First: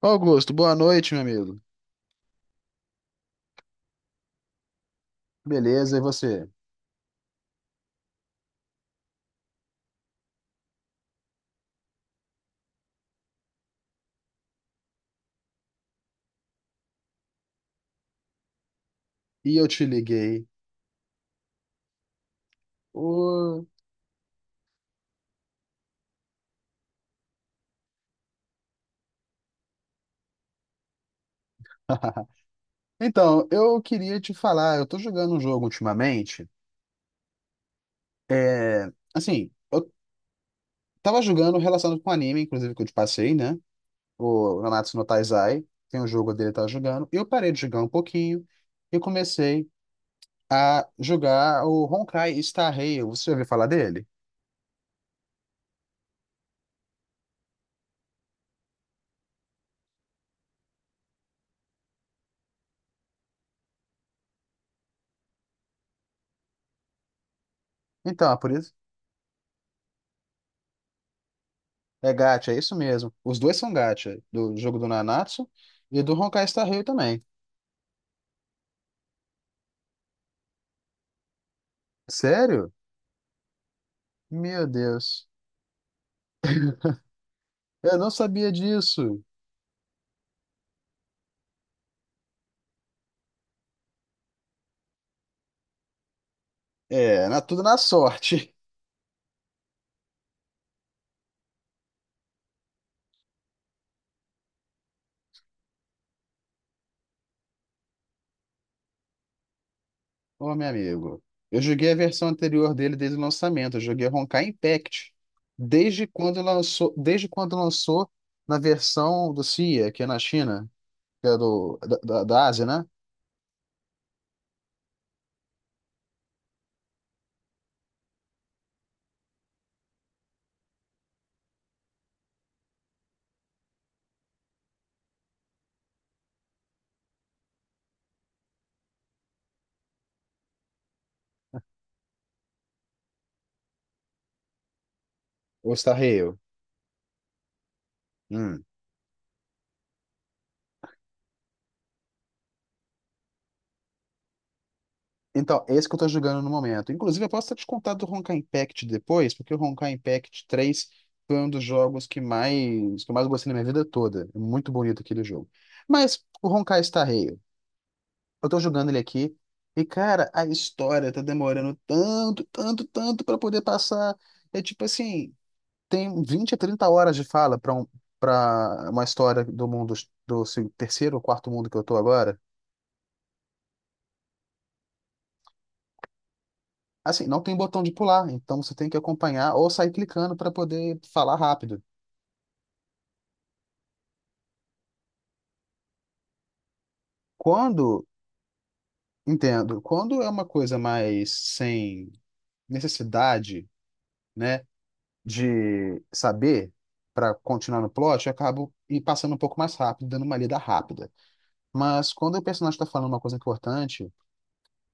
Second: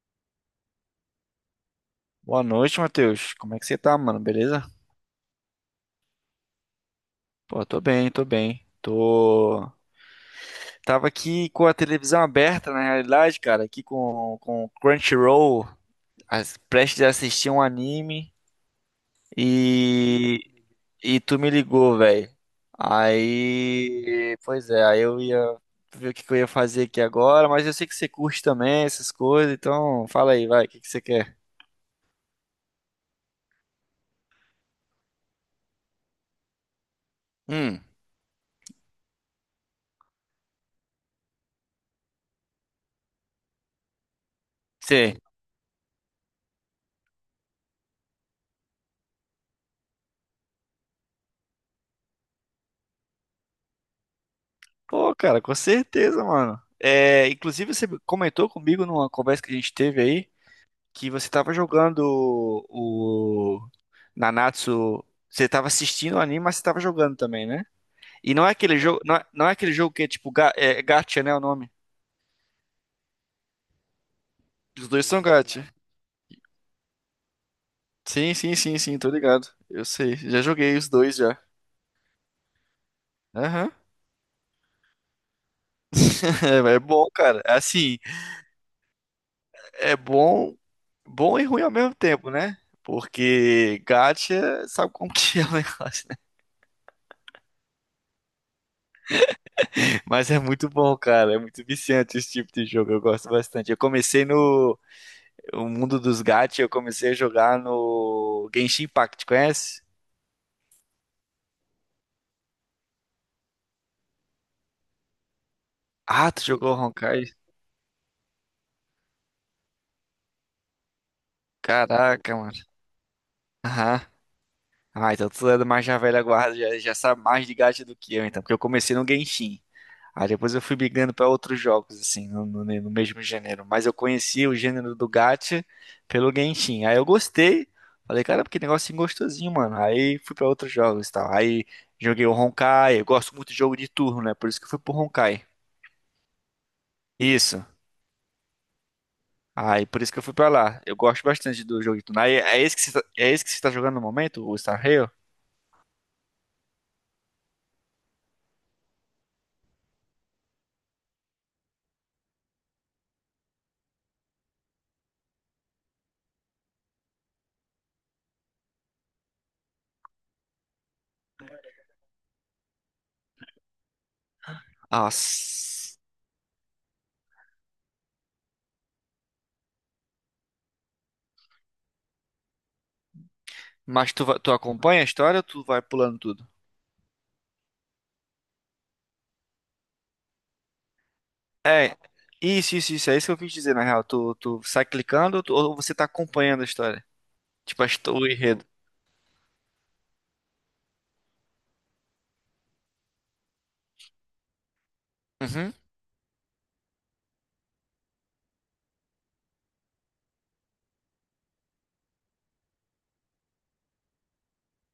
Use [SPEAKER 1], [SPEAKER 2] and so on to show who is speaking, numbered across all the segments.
[SPEAKER 1] Augusto, boa noite, meu amigo.
[SPEAKER 2] Boa noite, Matheus. Como é que você tá, mano? Beleza?
[SPEAKER 1] Beleza, e você?
[SPEAKER 2] Pô, tô bem, tô bem. Tô. Tava aqui com a televisão aberta, na realidade, cara, aqui com o Crunchyroll, prestes a assistir um anime
[SPEAKER 1] E eu te liguei.
[SPEAKER 2] e. E tu me ligou, velho.
[SPEAKER 1] Ô.
[SPEAKER 2] Aí. Pois é, aí eu ia ver o que que eu ia fazer aqui agora, mas eu sei que você curte também essas coisas, então fala aí, vai, o que que você quer?
[SPEAKER 1] Então, eu queria te falar, eu tô jogando um jogo ultimamente.
[SPEAKER 2] Hum,
[SPEAKER 1] É, assim, eu tava jogando relacionado com anime, inclusive que eu te passei, né? O Nanatsu no
[SPEAKER 2] sim.
[SPEAKER 1] Taizai, tem um jogo dele que eu tava jogando. Eu parei de jogar um pouquinho e comecei a jogar o Honkai Star Rail. Você já ouviu falar dele?
[SPEAKER 2] Pô, cara, com certeza, mano. É, inclusive, você comentou comigo numa conversa que a gente teve aí que você tava jogando o Nanatsu. Você tava assistindo o anime, mas você tava jogando também, né?
[SPEAKER 1] Então,
[SPEAKER 2] E
[SPEAKER 1] é
[SPEAKER 2] não
[SPEAKER 1] por
[SPEAKER 2] é
[SPEAKER 1] isso.
[SPEAKER 2] aquele jogo, não é aquele jogo que é tipo gacha, né, o nome?
[SPEAKER 1] É gacha, é isso mesmo. Os dois são gacha, do jogo
[SPEAKER 2] Os
[SPEAKER 1] do
[SPEAKER 2] dois são
[SPEAKER 1] Nanatsu
[SPEAKER 2] gacha.
[SPEAKER 1] e do Honkai Star Rail também.
[SPEAKER 2] Sim, sim, sim, sim, tô ligado. Eu sei, já joguei os dois já.
[SPEAKER 1] Sério?
[SPEAKER 2] Aham.
[SPEAKER 1] Meu Deus.
[SPEAKER 2] É, mas é bom, cara.
[SPEAKER 1] Eu
[SPEAKER 2] Assim,
[SPEAKER 1] não sabia disso.
[SPEAKER 2] é bom, bom e ruim ao mesmo tempo, né? Porque gacha, sabe como que é o negócio?
[SPEAKER 1] É, tudo na sorte.
[SPEAKER 2] Mas é muito bom, cara. É muito viciante esse tipo de jogo. Eu gosto bastante. Eu comecei no o mundo dos gacha, eu comecei a jogar no Genshin Impact, conhece?
[SPEAKER 1] Ô, meu amigo. Eu joguei a versão anterior dele desde o lançamento. Eu joguei Honkai Impact. Desde
[SPEAKER 2] Ah,
[SPEAKER 1] quando
[SPEAKER 2] tu jogou
[SPEAKER 1] lançou,
[SPEAKER 2] Honkai?
[SPEAKER 1] desde quando lançou na versão do CIA, que é na China, que é do, da, da,
[SPEAKER 2] Caraca,
[SPEAKER 1] da
[SPEAKER 2] mano.
[SPEAKER 1] Ásia, né?
[SPEAKER 2] Aham. Ah, então tu é mais já velha guarda, já sabe mais de gacha do que eu, então. Porque eu comecei no Genshin. Aí depois eu fui migrando para outros jogos, assim, no mesmo gênero. Mas eu conhecia o gênero do gacha pelo Genshin. Aí eu gostei. Falei, cara, que negocinho gostosinho, mano. Aí fui para outros jogos e tal. Aí joguei o Honkai. Eu gosto muito de jogo de turno, né? Por isso que eu fui pro Honkai.
[SPEAKER 1] O Star Rail.
[SPEAKER 2] Isso.
[SPEAKER 1] Hum.
[SPEAKER 2] Aí por isso que eu fui pra lá. Eu gosto bastante do jogo de turno. Aí é esse que você tá, é esse que você tá jogando no momento, o Star Rail?
[SPEAKER 1] Então, é esse que eu tô jogando no momento. Inclusive, eu posso até te contar do Honkai Impact depois, porque o Honkai Impact 3 foi um dos jogos que eu mais gostei na minha vida toda. É muito bonito aquele jogo. Mas o Honkai Star Rail, eu tô jogando ele aqui, e cara, a história tá demorando tanto, tanto, tanto pra poder passar. É tipo
[SPEAKER 2] Ah,
[SPEAKER 1] assim,
[SPEAKER 2] s-
[SPEAKER 1] tem 20 a 30 horas de fala para uma história do mundo do terceiro ou quarto mundo que eu tô agora.
[SPEAKER 2] mas tu acompanha a história ou tu vai pulando tudo?
[SPEAKER 1] Assim, não tem botão de pular, então você tem que acompanhar ou sair clicando para poder falar rápido.
[SPEAKER 2] É, isso, isso, isso. É isso que eu quis dizer, na real. Tu sai clicando ou ou você tá acompanhando a história? Tipo,
[SPEAKER 1] Quando,
[SPEAKER 2] o enredo.
[SPEAKER 1] entendo, quando é uma coisa mais sem necessidade, né,
[SPEAKER 2] Uhum.
[SPEAKER 1] de saber para continuar no plot, eu acabo e passando um pouco mais rápido, dando uma lida rápida. Mas quando o personagem está falando uma coisa importante,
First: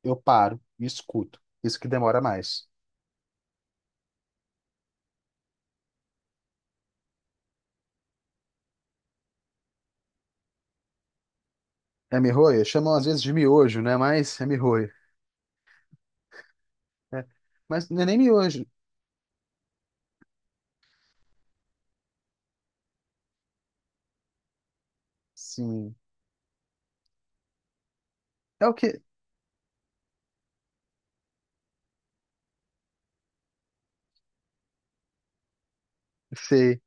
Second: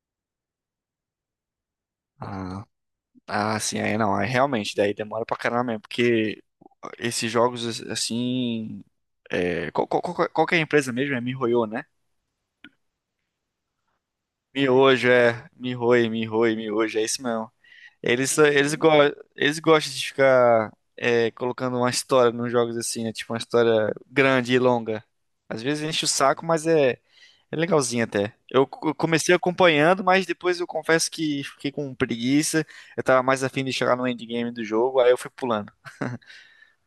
[SPEAKER 1] eu paro e escuto. Isso que demora
[SPEAKER 2] Ah,
[SPEAKER 1] mais.
[SPEAKER 2] ah, sim, aí não. Aí realmente, daí demora pra caramba mesmo. Porque esses jogos, assim. É, qual que é a empresa mesmo? É miHoYo, né?
[SPEAKER 1] É mihoyo? Chamam às vezes de miojo, né? Mas é mihoyo.
[SPEAKER 2] Miojo, é. miHoYo, miHoYo, miojo. É isso
[SPEAKER 1] né?
[SPEAKER 2] mesmo.
[SPEAKER 1] Mas não é nem
[SPEAKER 2] Eles, só-
[SPEAKER 1] miojo.
[SPEAKER 2] eles, go eles gostam de ficar colocando uma história nos jogos assim, né? Tipo uma história grande e longa. Às vezes
[SPEAKER 1] Sim.
[SPEAKER 2] enche o saco, mas é legalzinho até.
[SPEAKER 1] É o que.
[SPEAKER 2] Comecei acompanhando, mas depois eu confesso que fiquei com preguiça. Eu tava mais afim de chegar no endgame do jogo, aí eu fui pulando.
[SPEAKER 1] Sei.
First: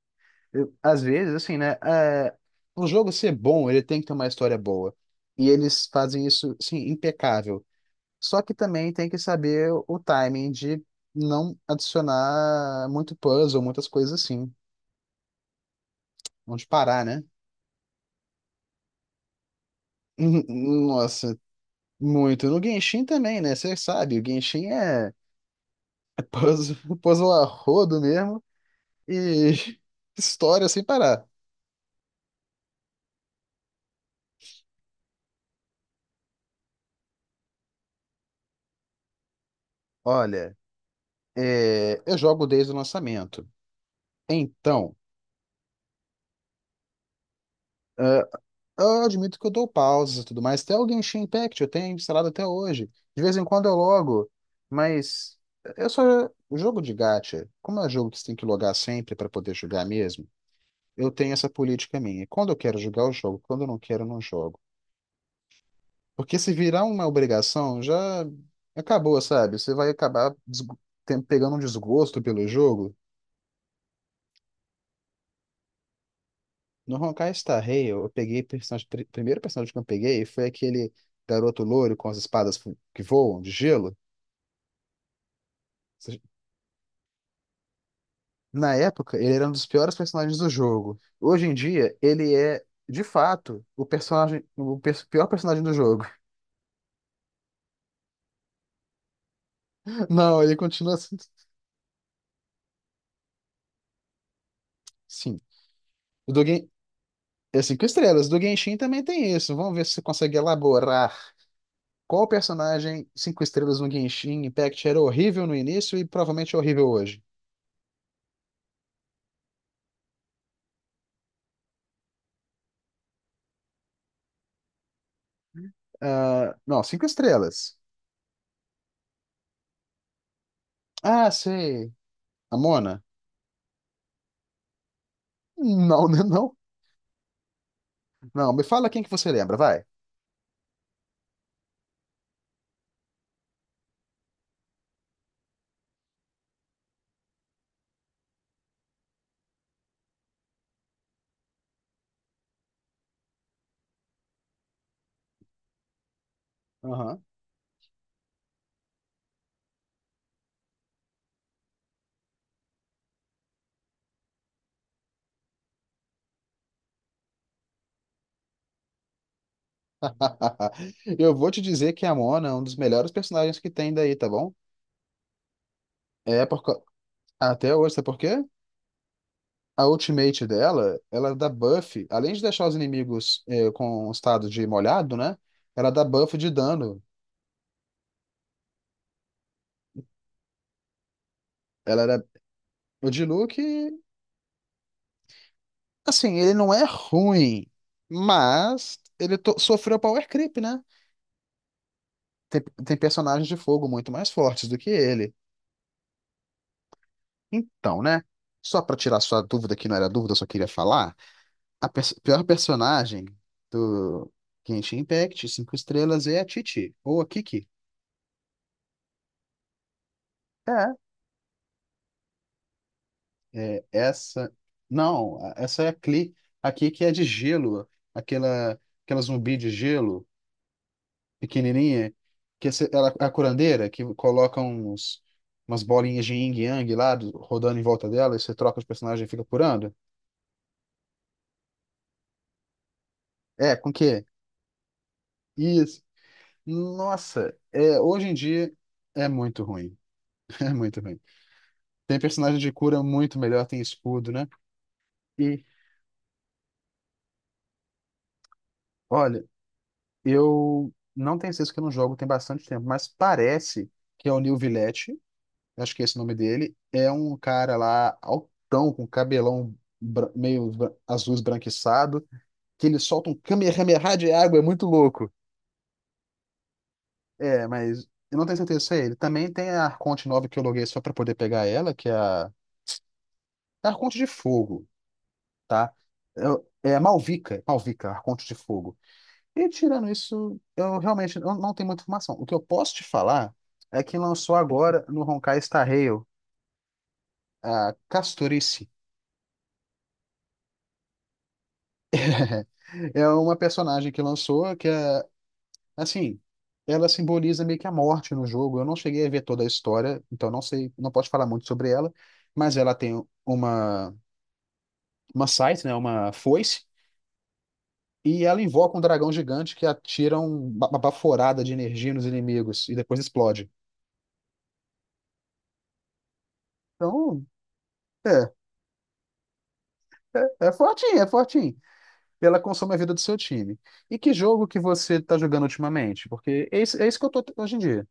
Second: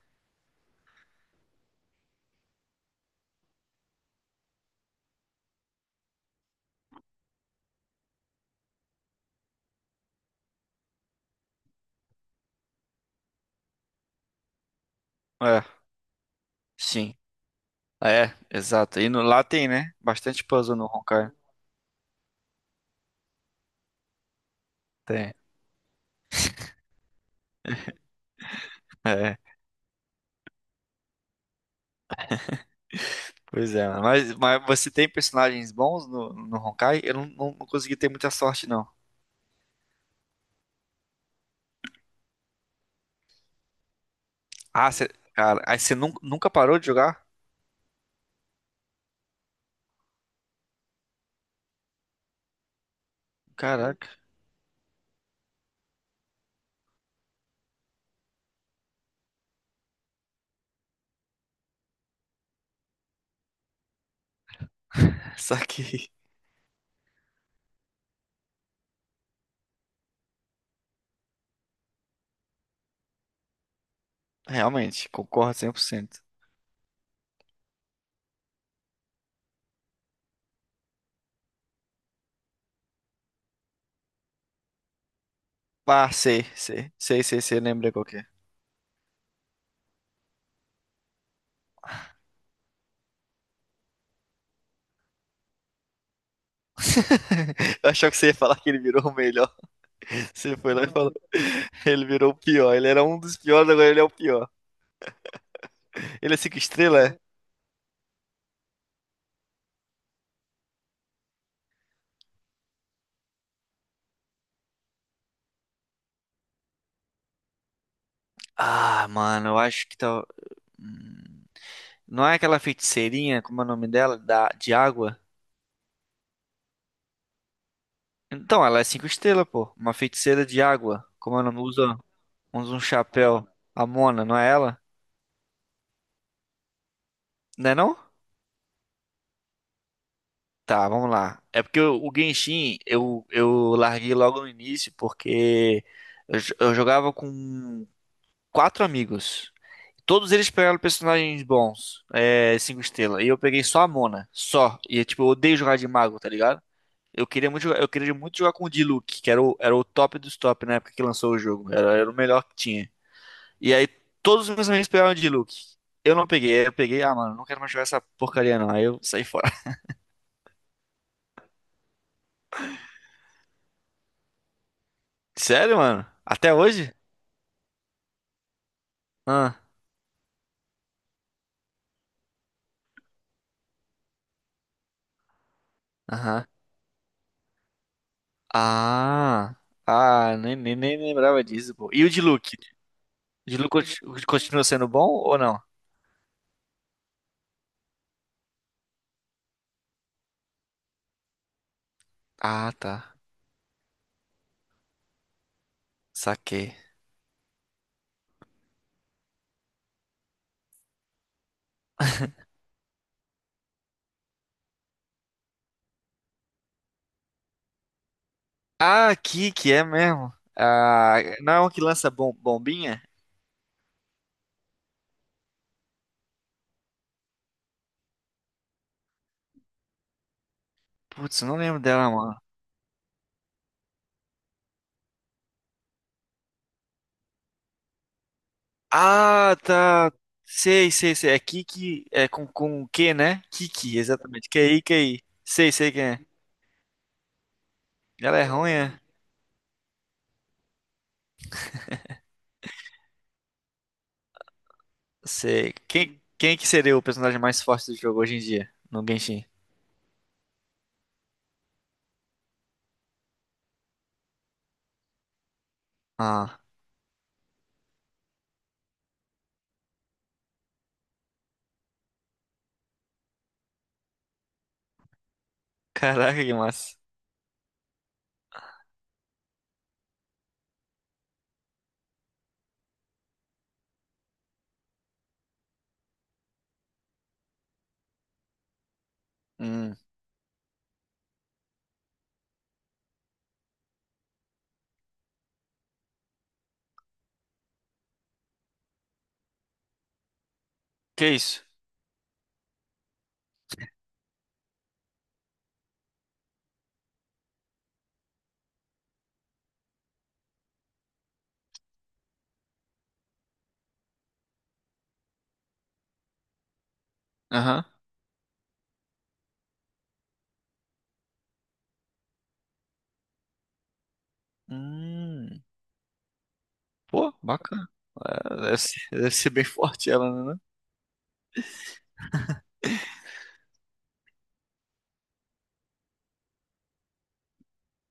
[SPEAKER 1] Às vezes, assim, né? É, o jogo ser bom, ele tem que ter uma história boa. E eles fazem isso, assim, impecável. Só que também tem que saber o timing de não adicionar muito puzzle, muitas coisas assim.
[SPEAKER 2] É,
[SPEAKER 1] Onde parar,
[SPEAKER 2] sim.
[SPEAKER 1] né?
[SPEAKER 2] Ah, é, exato. E no, Lá tem, né?
[SPEAKER 1] Hum,
[SPEAKER 2] Bastante puzzle no Honkai.
[SPEAKER 1] nossa, muito. No Genshin também, né? Você sabe, o Genshin é
[SPEAKER 2] Tem.
[SPEAKER 1] é puzzle, puzzle a rodo mesmo
[SPEAKER 2] É, é.
[SPEAKER 1] e história sem parar.
[SPEAKER 2] Pois é. Mas você tem personagens bons no Honkai? Eu não consegui ter muita sorte, não.
[SPEAKER 1] Olha, eu jogo desde o lançamento.
[SPEAKER 2] Ah,
[SPEAKER 1] Então.
[SPEAKER 2] cê, cara, aí você nunca parou de jogar?
[SPEAKER 1] Eu admito que eu dou pausas e tudo mais. Até o Genshin Impact eu tenho instalado até hoje. De vez em quando eu
[SPEAKER 2] Caraca,
[SPEAKER 1] logo, mas eu só o jogo de gacha, como é jogo que você tem que logar sempre para poder jogar mesmo, eu tenho essa política minha. Quando eu quero jogar, eu jogo. Quando eu não quero, eu não jogo.
[SPEAKER 2] só que
[SPEAKER 1] Porque se virar uma obrigação, já acabou, sabe? Você vai acabar pegando um desgosto pelo jogo.
[SPEAKER 2] realmente, concordo 100%.
[SPEAKER 1] No Honkai Star Rail, eu peguei personagem, primeiro personagem que eu peguei foi aquele garoto loiro com as espadas que voam de gelo.
[SPEAKER 2] Ah,
[SPEAKER 1] seja,
[SPEAKER 2] sei, sei, sei, sei, sei, lembrei qual que é.
[SPEAKER 1] Na época, ele era um dos piores personagens do jogo. Hoje em dia, ele é, de fato, o pior personagem do jogo.
[SPEAKER 2] Eu achava que você ia falar que ele virou o melhor.
[SPEAKER 1] Não, ele
[SPEAKER 2] Você foi lá e
[SPEAKER 1] continua assim.
[SPEAKER 2] falou. Ele virou o pior. Ele era um dos piores, agora ele é o pior.
[SPEAKER 1] Sim. O
[SPEAKER 2] Ele é
[SPEAKER 1] do
[SPEAKER 2] cinco
[SPEAKER 1] Gen...
[SPEAKER 2] estrelas? É?
[SPEAKER 1] É cinco estrelas. Do Genshin também tem isso. Vamos ver se você consegue elaborar qual personagem cinco estrelas no Genshin Impact era horrível no início e provavelmente é horrível hoje.
[SPEAKER 2] Ah, mano, eu acho que tá. Hum, não é aquela feiticeirinha, como é o nome dela? De água?
[SPEAKER 1] Ah, não, cinco estrelas.
[SPEAKER 2] Então, ela é cinco estrelas, pô. Uma feiticeira de água.
[SPEAKER 1] Ah,
[SPEAKER 2] Como é o nome?
[SPEAKER 1] sei.
[SPEAKER 2] Usa.
[SPEAKER 1] A
[SPEAKER 2] Usa um
[SPEAKER 1] Mona?
[SPEAKER 2] chapéu. A Mona, não é ela?
[SPEAKER 1] Não, né, não.
[SPEAKER 2] Não é não?
[SPEAKER 1] Não, me fala quem que você lembra, vai.
[SPEAKER 2] Tá, vamos lá. É porque o Genshin eu, larguei logo no início porque eu jogava com quatro amigos. Todos eles pegaram personagens bons, cinco estrelas. E eu peguei só a Mona, só. E tipo, eu odeio jogar de mago, tá ligado?
[SPEAKER 1] Aham.
[SPEAKER 2] Eu queria muito jogar com o Diluc, que era o top dos top na época que lançou o jogo. Era o melhor que tinha. E aí todos os meus amigos pegaram de Luke. Eu não peguei, aí eu peguei, ah, mano, não quero mais jogar essa porcaria não. Aí eu saí fora.
[SPEAKER 1] Eu vou te dizer que a Mona é um dos melhores personagens que tem daí, tá bom?
[SPEAKER 2] Sério, mano?
[SPEAKER 1] É
[SPEAKER 2] Até
[SPEAKER 1] por... co-
[SPEAKER 2] hoje?
[SPEAKER 1] Até hoje, sabe por quê?
[SPEAKER 2] Ah,
[SPEAKER 1] A ultimate dela, ela dá buff, além de deixar os inimigos com o estado de molhado, né? Ela dá buff
[SPEAKER 2] aham.
[SPEAKER 1] de dano.
[SPEAKER 2] Ah, ah, nem lembrava disso, pô.
[SPEAKER 1] Ela
[SPEAKER 2] E o de
[SPEAKER 1] era...
[SPEAKER 2] Luke?
[SPEAKER 1] O
[SPEAKER 2] O
[SPEAKER 1] Diluc,
[SPEAKER 2] de Luke continua sendo bom ou não?
[SPEAKER 1] assim, ele não é ruim, mas ele sofreu power creep, né? Tem...
[SPEAKER 2] Ah,
[SPEAKER 1] tem
[SPEAKER 2] tá.
[SPEAKER 1] personagens de fogo muito mais fortes do que ele.
[SPEAKER 2] Saquei.
[SPEAKER 1] Então, né? Só pra tirar sua dúvida, que não era dúvida, eu só queria falar. A pior personagem do Genshin Impact, cinco estrelas, é a Titi, ou a Kiki.
[SPEAKER 2] Ah, aqui que é mesmo. Ah, não é uma que lança bombinha?
[SPEAKER 1] É, é essa. Não, essa é a Klee. A Kiki é de gelo, aquela zumbi de gelo,
[SPEAKER 2] Putz, eu não lembro dela,
[SPEAKER 1] pequenininha,
[SPEAKER 2] mano.
[SPEAKER 1] ela, a curandeira, que coloca umas bolinhas de yin yang lá, rodando em volta dela, e você troca os personagens e fica
[SPEAKER 2] Ah,
[SPEAKER 1] curando.
[SPEAKER 2] tá. Sei, sei, sei. É Kiki, é com o quê, né?
[SPEAKER 1] É, com
[SPEAKER 2] Kiki,
[SPEAKER 1] que?
[SPEAKER 2] exatamente. QI, QI. Sei, sei
[SPEAKER 1] Isso.
[SPEAKER 2] quem é.
[SPEAKER 1] Nossa, hoje em
[SPEAKER 2] Ela é ruim,
[SPEAKER 1] dia
[SPEAKER 2] é?
[SPEAKER 1] é muito ruim. É muito ruim. Tem personagem de cura muito melhor, tem escudo, né? E,
[SPEAKER 2] Sei. Quem que seria o personagem mais forte do jogo hoje em dia? No
[SPEAKER 1] olha,
[SPEAKER 2] Genshin.
[SPEAKER 1] eu não tenho certeza que eu não jogo tem bastante tempo, mas parece que é o Neil Villette, acho que é esse o nome
[SPEAKER 2] Ah,
[SPEAKER 1] dele, é um cara lá altão, com cabelão azul esbranquiçado, que ele solta um kamehameha de água, é muito louco.
[SPEAKER 2] caraca, que massa.
[SPEAKER 1] É, mas eu não tenho certeza se é ele. Também tem a Arconte nova que eu loguei só pra poder pegar ela, que é a Arconte de Fogo, tá? É a Malvika, Malvika, Arconte de Fogo. E
[SPEAKER 2] Hum,
[SPEAKER 1] tirando isso, eu realmente eu não tenho muita informação. O que eu posso te falar é que lançou agora no Honkai Star Rail a Casturice.
[SPEAKER 2] que isso?
[SPEAKER 1] É uma personagem que lançou que é, assim, ela simboliza meio que a morte no jogo. Eu não cheguei a ver toda a história, então não sei, não posso falar muito sobre ela, mas ela tem uma scythe, né, uma foice,
[SPEAKER 2] Aham.
[SPEAKER 1] e ela invoca um dragão gigante que atira uma baforada de energia nos inimigos e depois explode.
[SPEAKER 2] Hum, Pô,
[SPEAKER 1] Então,
[SPEAKER 2] bacana.
[SPEAKER 1] é.
[SPEAKER 2] É, deve ser bem forte ela, né?
[SPEAKER 1] É fortinho, é fortinho. Ela consome a vida do seu time. E que jogo que você está jogando ultimamente? Porque é isso que eu tô hoje em dia.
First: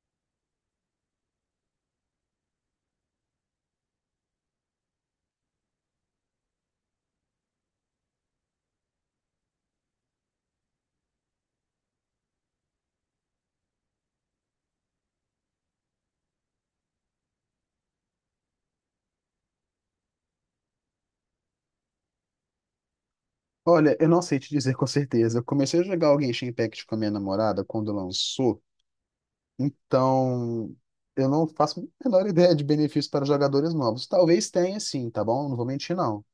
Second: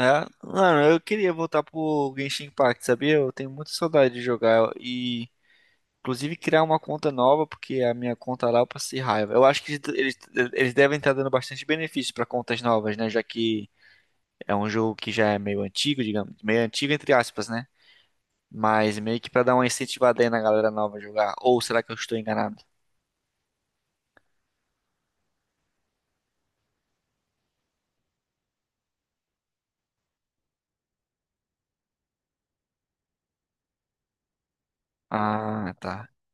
[SPEAKER 2] É, mano, eu queria voltar pro Genshin Impact, sabia? Eu tenho muita saudade de jogar e inclusive criar uma conta nova, porque a minha conta lá eu passei raiva. Eu acho que eles devem estar dando bastante benefício para contas novas, né? Já que é um jogo que já é meio antigo, digamos, meio antigo entre aspas, né? Mas meio que para dar uma incentivada aí na galera nova a jogar. Ou será que eu estou enganado?
[SPEAKER 1] Olha, eu não sei te dizer com certeza. Eu comecei a jogar o Genshin Impact com a minha namorada quando lançou. Então, eu não faço a menor ideia de benefícios para jogadores novos. Talvez tenha sim, tá bom? Não vou
[SPEAKER 2] Ah,
[SPEAKER 1] mentir,
[SPEAKER 2] tá.
[SPEAKER 1] não.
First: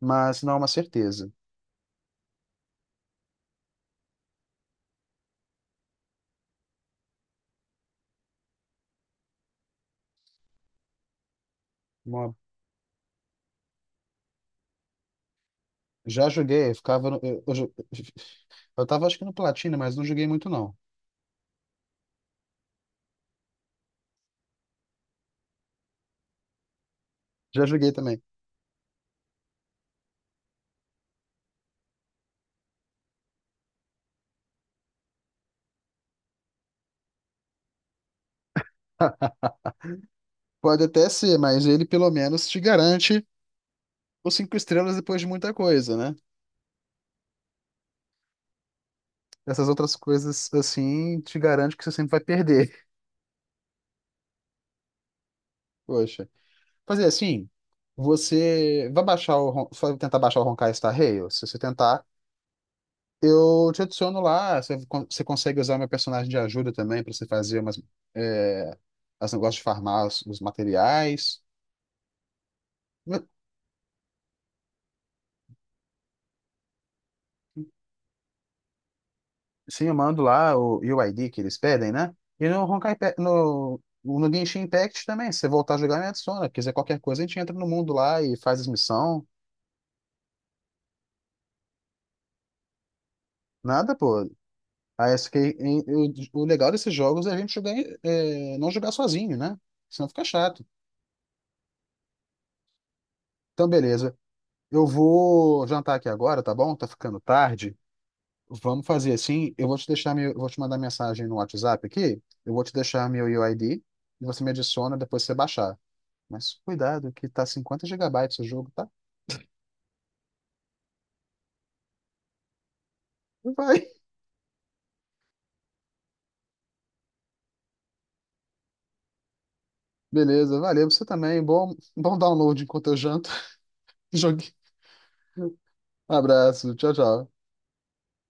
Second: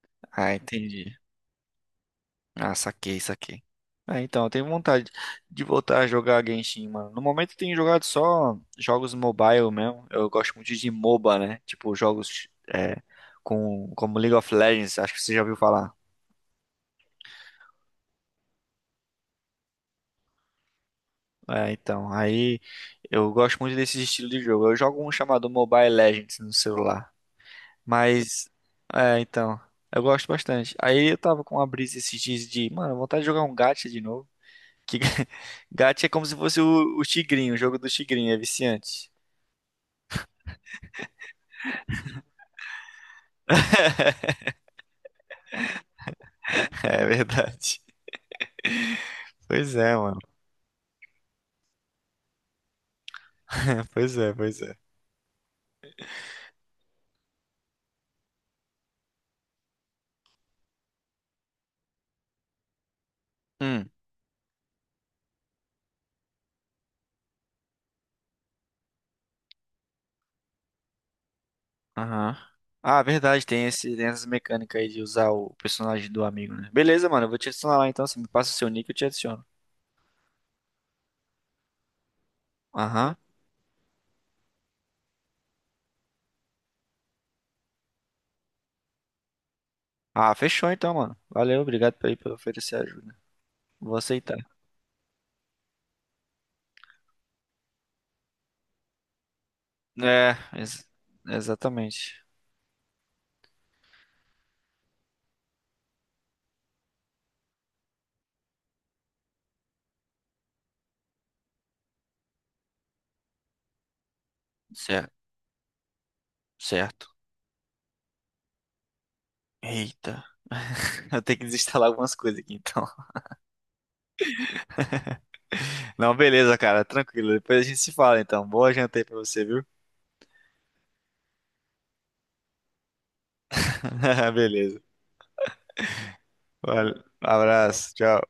[SPEAKER 1] Mas
[SPEAKER 2] Ah,
[SPEAKER 1] não é uma
[SPEAKER 2] entendi.
[SPEAKER 1] certeza.
[SPEAKER 2] Ah, saquei, saquei. Ah, então, eu tenho vontade de voltar a jogar Genshin, mano. No momento eu tenho jogado só jogos mobile mesmo. Eu gosto muito de MOBA, né? Tipo,
[SPEAKER 1] Uma-
[SPEAKER 2] jogos é, como League of Legends, acho que você já ouviu falar.
[SPEAKER 1] Já joguei, eu ficava. Eu tava acho que no Platina, mas não joguei muito, não.
[SPEAKER 2] É, então, aí eu gosto muito desse estilo de jogo. Eu jogo um chamado Mobile Legends no celular.
[SPEAKER 1] Já joguei também.
[SPEAKER 2] Mas, então, eu gosto bastante. Aí eu tava com uma brisa esses dias de, mano, vontade de jogar um gacha de novo. Que Gacha é como se fosse o Tigrinho, o jogo do Tigrinho, é viciante.
[SPEAKER 1] Pode até ser, mas ele pelo menos te garante os cinco estrelas depois de muita coisa, né?
[SPEAKER 2] É verdade.
[SPEAKER 1] Essas
[SPEAKER 2] Pois
[SPEAKER 1] outras
[SPEAKER 2] é, mano.
[SPEAKER 1] coisas, assim, te garante que você sempre vai perder.
[SPEAKER 2] Pois é, pois é.
[SPEAKER 1] Poxa. Fazer assim, você vai baixar. Só tentar baixar o Honkai Star Rail? Se você tentar, eu te
[SPEAKER 2] Hum,
[SPEAKER 1] adiciono lá. Você consegue usar meu personagem de ajuda também pra você fazer umas... É, as negócios de farmar os materiais.
[SPEAKER 2] aham. Ah, verdade, tem essas mecânicas aí de usar o personagem do amigo, né? Beleza, mano, eu vou te adicionar lá então. Você me passa o seu nick, eu te adiciono.
[SPEAKER 1] Sim, eu mando lá o UID que eles pedem, né? E no Honkai, Pe-
[SPEAKER 2] Aham.
[SPEAKER 1] no, no Genshin Impact também, se você voltar a jogar, me adiciona. Quiser qualquer coisa, a gente entra no mundo lá e faz as missões.
[SPEAKER 2] Ah, fechou então, mano. Valeu, obrigado por oferecer ajuda.
[SPEAKER 1] Nada,
[SPEAKER 2] Vou
[SPEAKER 1] pô.
[SPEAKER 2] aceitar.
[SPEAKER 1] Aí, o legal desses jogos é a gente jogar, não jogar sozinho, né? Senão fica
[SPEAKER 2] É,
[SPEAKER 1] chato.
[SPEAKER 2] ex- exatamente.
[SPEAKER 1] Então, beleza. Eu vou jantar aqui agora, tá bom? Tá ficando tarde. Vamos fazer assim. Eu vou te mandar mensagem no WhatsApp aqui. Eu vou te deixar meu UID e você me adiciona
[SPEAKER 2] Certo,
[SPEAKER 1] depois que você baixar. Mas cuidado,
[SPEAKER 2] certo.
[SPEAKER 1] que tá 50 gigabytes o jogo, tá?
[SPEAKER 2] Eita. Eu tenho que desinstalar algumas coisas aqui então.
[SPEAKER 1] Vai.
[SPEAKER 2] Não, beleza, cara. Tranquilo. Depois a gente se fala, então. Boa janta aí pra você, viu?
[SPEAKER 1] Beleza, valeu você também. Bom download enquanto eu janto. Jogue.
[SPEAKER 2] Beleza.
[SPEAKER 1] Abraço, tchau,
[SPEAKER 2] Valeu.
[SPEAKER 1] tchau.
[SPEAKER 2] Abraço. Tchau.